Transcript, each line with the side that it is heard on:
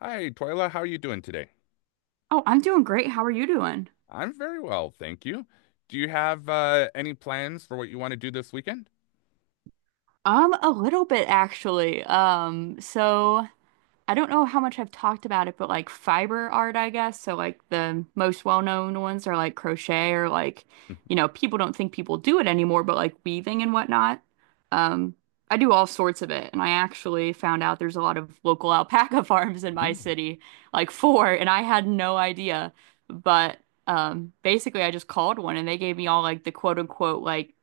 left: Hi, Twyla. How are you doing today?
right: Oh, I'm doing great. How are you doing?
left: I'm very well, thank you. Do you have any plans for what you want to do this weekend?
right: A little bit actually. So I don't know how much I've talked about it, but like fiber art, I guess. So like the most well-known ones are like crochet or like, you know, people don't think people do it anymore, but like weaving and whatnot. Um, I do all sorts of it, and I actually found out there's a lot of local alpaca farms in my
left: Mm,
right: city, like four, and I had no idea. But basically, I just called one, and they gave me all like the quote-unquote like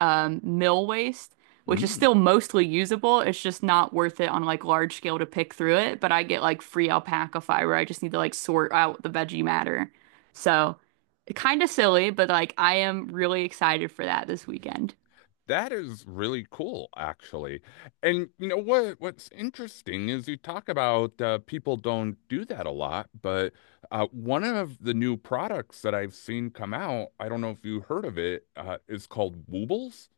right: mill waste which is
left: mm.
right: still mostly usable. It's just not worth it on like large scale to pick through it. But I get like free alpaca fiber. I just need to like sort out the veggie matter. So kind of silly, but like I am really excited for that this weekend.
left: That is really cool, actually. And you know what? What's interesting is you talk about people don't do that a lot, but one of the new products that I've seen come out, I don't know if you heard of it, is called Woobles.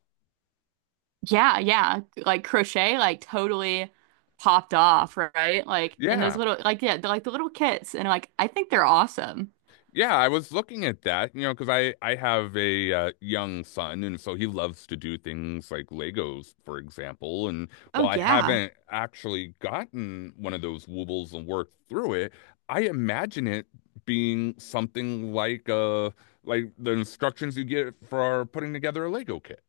right: Yeah, yeah. Like crochet, like totally popped off, right? Like and those
left: Yeah.
right: little like yeah, like the little kits and like I think they're awesome.
left: Yeah, I was looking at that, you know, because I have a young son, and so he loves to do things like Legos, for example. And
right: Oh
left: while I
right: yeah.
left: haven't actually gotten one of those Woobles and worked through it, I imagine it being something like the instructions you get for putting together a Lego kit.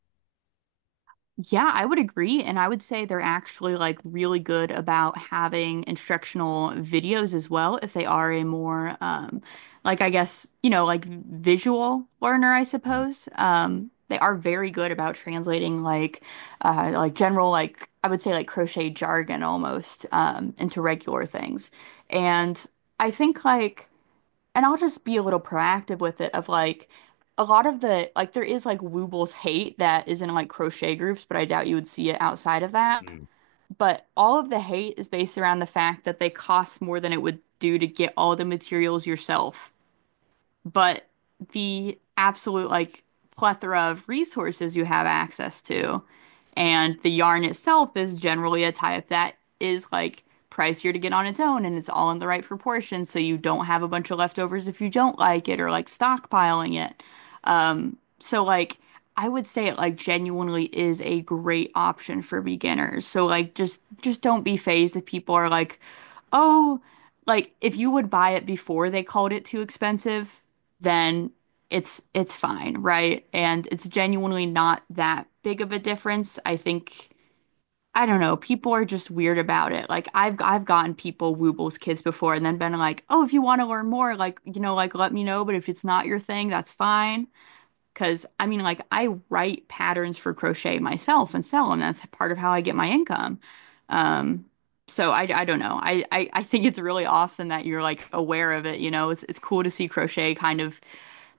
right: Yeah, I would agree. And I would say they're actually like really good about having instructional videos as well, if they are a more like I guess, you know, like visual learner, I
left: Mm,
right: suppose. They are very good about translating like general like I would say like crochet jargon almost into regular things. And I think like and I'll just be a little proactive with it of like a lot of the like there is like Woobles hate that is in like crochet groups, but I doubt you would see it outside of that. But all of the hate is based around the fact that they cost more than it would do to get all the materials yourself but the absolute like plethora of resources you have access to. And the yarn itself is generally a type that is like pricier to get on its own and it's all in the right proportions so you don't have a bunch of leftovers if you don't like it or like stockpiling it. So like I would say it like genuinely is a great option for beginners. So like just don't be phased if people are like, "Oh, like if you would buy it before they called it too expensive, then it's fine, right? And it's genuinely not that big of a difference. I think I don't know, people are just weird about it. Like I've gotten people Woobles kids before and then been like, "Oh, if you want to learn more, like, you know, like let me know, but if it's not your thing, that's fine." Because I mean, like, I write patterns for crochet myself and sell them. That's part of how I get my income. Um, so I don't know. I think it's really awesome that you're like aware of it. You know, it's cool to see crochet kind of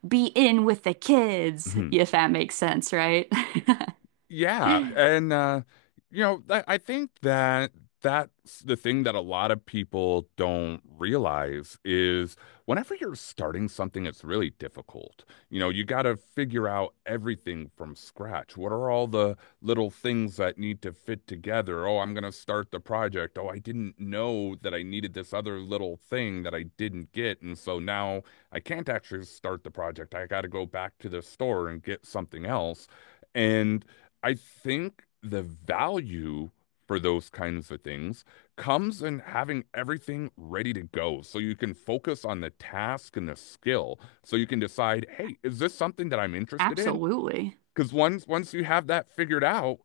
right: be in with the kids,
left: mm.
right: if that makes sense, right?
left: Yeah, and you know, I think that that's the thing that a lot of people don't realize is whenever you're starting something, it's really difficult. You know, you got to figure out everything from scratch. What are all the little things that need to fit together? Oh, I'm going to start the project. Oh, I didn't know that I needed this other little thing that I didn't get, and so now I can't actually start the project. I got to go back to the store and get something else. And I think the value for those kinds of things comes in having everything ready to go so you can focus on the task and the skill. So you can decide, hey, is this something that I'm interested in?
right: Absolutely.
left: Because once you have that figured out,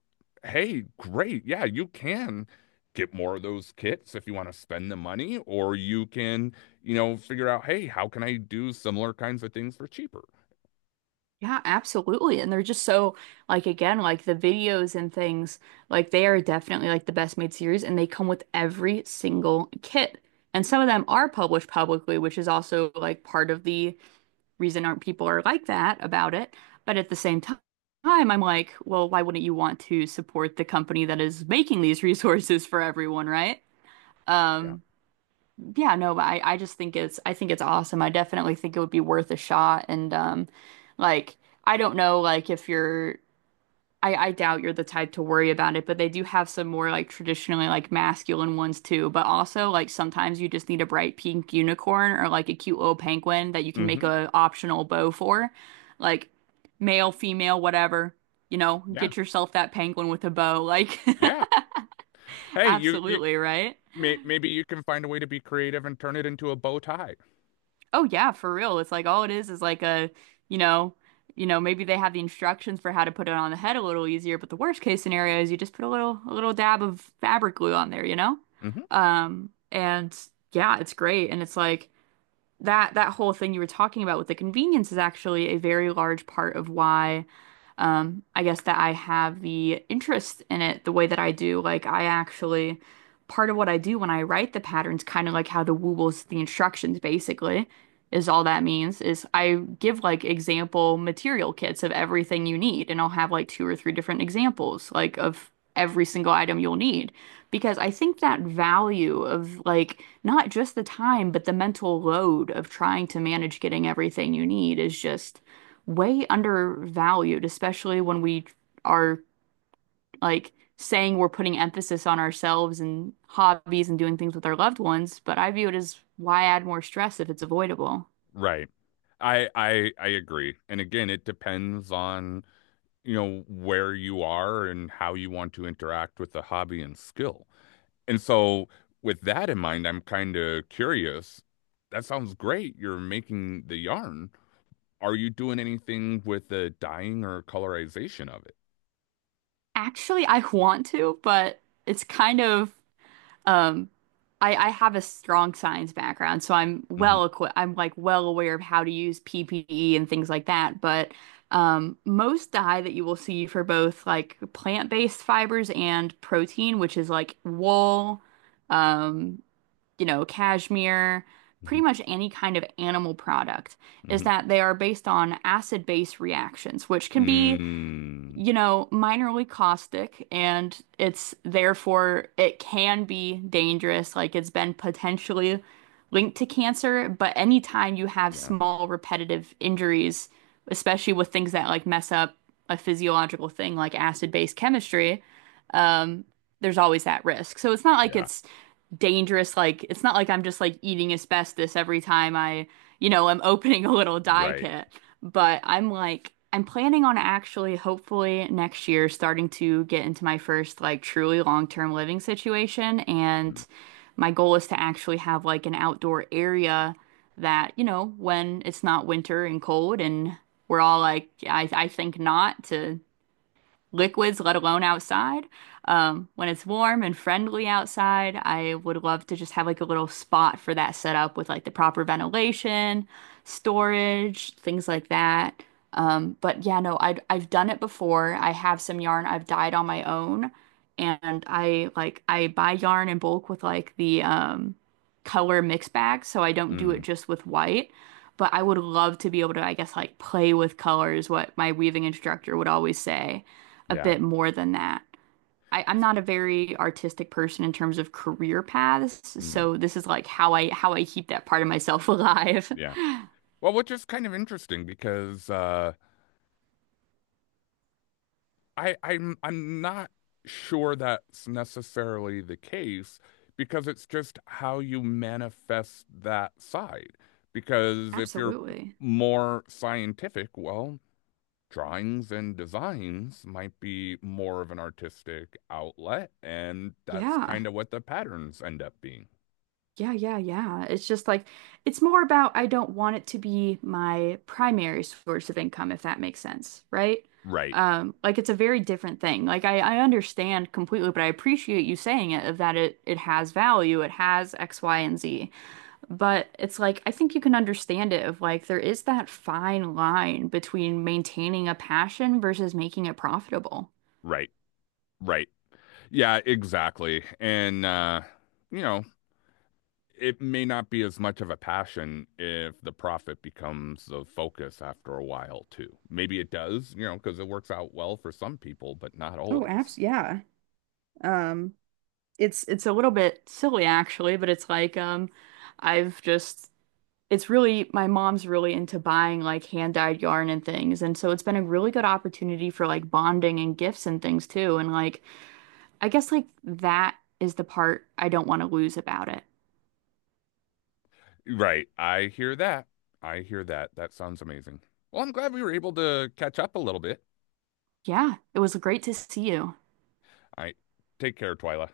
left: hey, great. Yeah, you can get more of those kits if you want to spend the money, or you can, you know, figure out, hey, how can I do similar kinds of things for cheaper?
right: Yeah, absolutely. And they're just so like again, like the videos and things, like they are definitely like the best made series and they come with every single kit. And some of them are published publicly, which is also like part of the reason aren't people are like that about it. But at the same time, I'm like, well, why wouldn't you want to support the company that is making these resources for everyone, right?
left: Yeah.
right: Um, yeah, no, but I just think it's I think it's awesome. I definitely think it would be worth a shot. And like I don't know like if you're I doubt you're the type to worry about it, but they do have some more like traditionally like masculine ones too. But also like sometimes you just need a bright pink unicorn or like a cute little penguin that you can make
left: Hmm.
right: a optional bow for. Like male, female, whatever, you know,
left: Yeah.
right: get yourself that penguin with a bow. Like
left: Yeah. Hey, you
right: absolutely, right?
left: Maybe you can find a way to be creative and turn it into a bow tie.
right: Oh yeah, for real. It's like all it is like a, you know, maybe they have the instructions for how to put it on the head a little easier, but the worst case scenario is you just put a little dab of fabric glue on there, you know?
left: Mhm.
right: And yeah, it's great. And it's like that whole thing you were talking about with the convenience is actually a very large part of why I guess that I have the interest in it the way that I do. Like I actually part of what I do when I write the patterns, kind of like how the woobles, the instructions basically is all that means is I give like example material kits of everything you need and I'll have like two or three different examples like of every single item you'll need. Because I think that value of like not just the time, but the mental load of trying to manage getting everything you need is just way undervalued, especially when we are like saying we're putting emphasis on ourselves and hobbies and doing things with our loved ones. But I view it as why add more stress if it's avoidable?
left: Right. I agree. And again, it depends on, you know, where you are and how you want to interact with the hobby and skill. And so with that in mind, I'm kind of curious. That sounds great. You're making the yarn. Are you doing anything with the dyeing or colorization of it?
right: Actually, I want to, but it's kind of Um, I have a strong science background, so I'm
left: Hmm.
right: well equipped. I'm like well aware of how to use PPE and things like that. But most dye that you will see for both like plant-based fibers and protein, which is like wool, um, you know, cashmere,
left: Hmm.
right: pretty much any kind of animal product, is
left: Hmm.
right: that they are based on acid-base reactions, which can be
left: Mm,
right: you know, minorly caustic and it's therefore it can be dangerous. Like it's been potentially linked to cancer, but anytime you have
left: yeah,
right: small repetitive injuries, especially with things that like mess up a physiological thing like acid-base chemistry, um, there's always that risk. So it's not like
left: yeah,
right: it's dangerous. Like it's not like I'm just like eating asbestos every time I, you know, I'm opening a little dye
left: right.
right: kit. But I'm like, I'm planning on actually, hopefully next year, starting to get into my first like truly long-term living situation.
left: Mm,
right: And my goal is to actually have like an outdoor area that, you know, when it's not winter and cold and we're all like, I think not to liquids, let alone outside. When it's warm and friendly outside, I would love to just have like a little spot for that set up with like the proper ventilation, storage, things like that. But yeah, no, I I've done it before. I have some yarn I've dyed on my own, and I like I buy yarn in bulk with like the color mix bag, so I don't do it
left: mm,
right: just with white. But I would love to be able to, I guess, like play with colors, what my weaving instructor would always say a
left: yeah.
right: bit more than that. I'm not a very artistic person in terms of career paths,
left: Mm,
right: so this is like how I keep that part of myself alive.
left: yeah. Well, which is kind of interesting because I'm not sure that's necessarily the case because it's just how you manifest that side. Because if you're
right: Absolutely.
left: more scientific, well, drawings and designs might be more of an artistic outlet, and that's
right: Yeah.
left: kind of what the patterns end up being.
right: Yeah, yeah, yeah. It's just like it's more about I don't want it to be my primary source of income, if that makes sense, right?
left: Right,
right: Like it's a very different thing. Like I understand completely, but I appreciate you saying it of that it has value, it has X, Y, and Z. But it's like, I think you can understand it of like, there is that fine line between maintaining a passion versus making it profitable.
left: right, right. Yeah, exactly. And you know, it may not be as much of a passion if the profit becomes the focus after a while too. Maybe it does, you know, because it works out well for some people, but not
right: Oh,
left: always.
right: abs yeah. Um, It's it's a little bit silly actually, but it's like I've just it's really my mom's really into buying like hand-dyed yarn and things, and so it's been a really good opportunity for like bonding and gifts and things too. And like I guess like that is the part I don't want to lose about it.
left: Right. I hear that. I hear that. That sounds amazing. Well, I'm glad we were able to catch up a little bit.
right: Yeah, it was great to see you.
left: I take care, Twyla.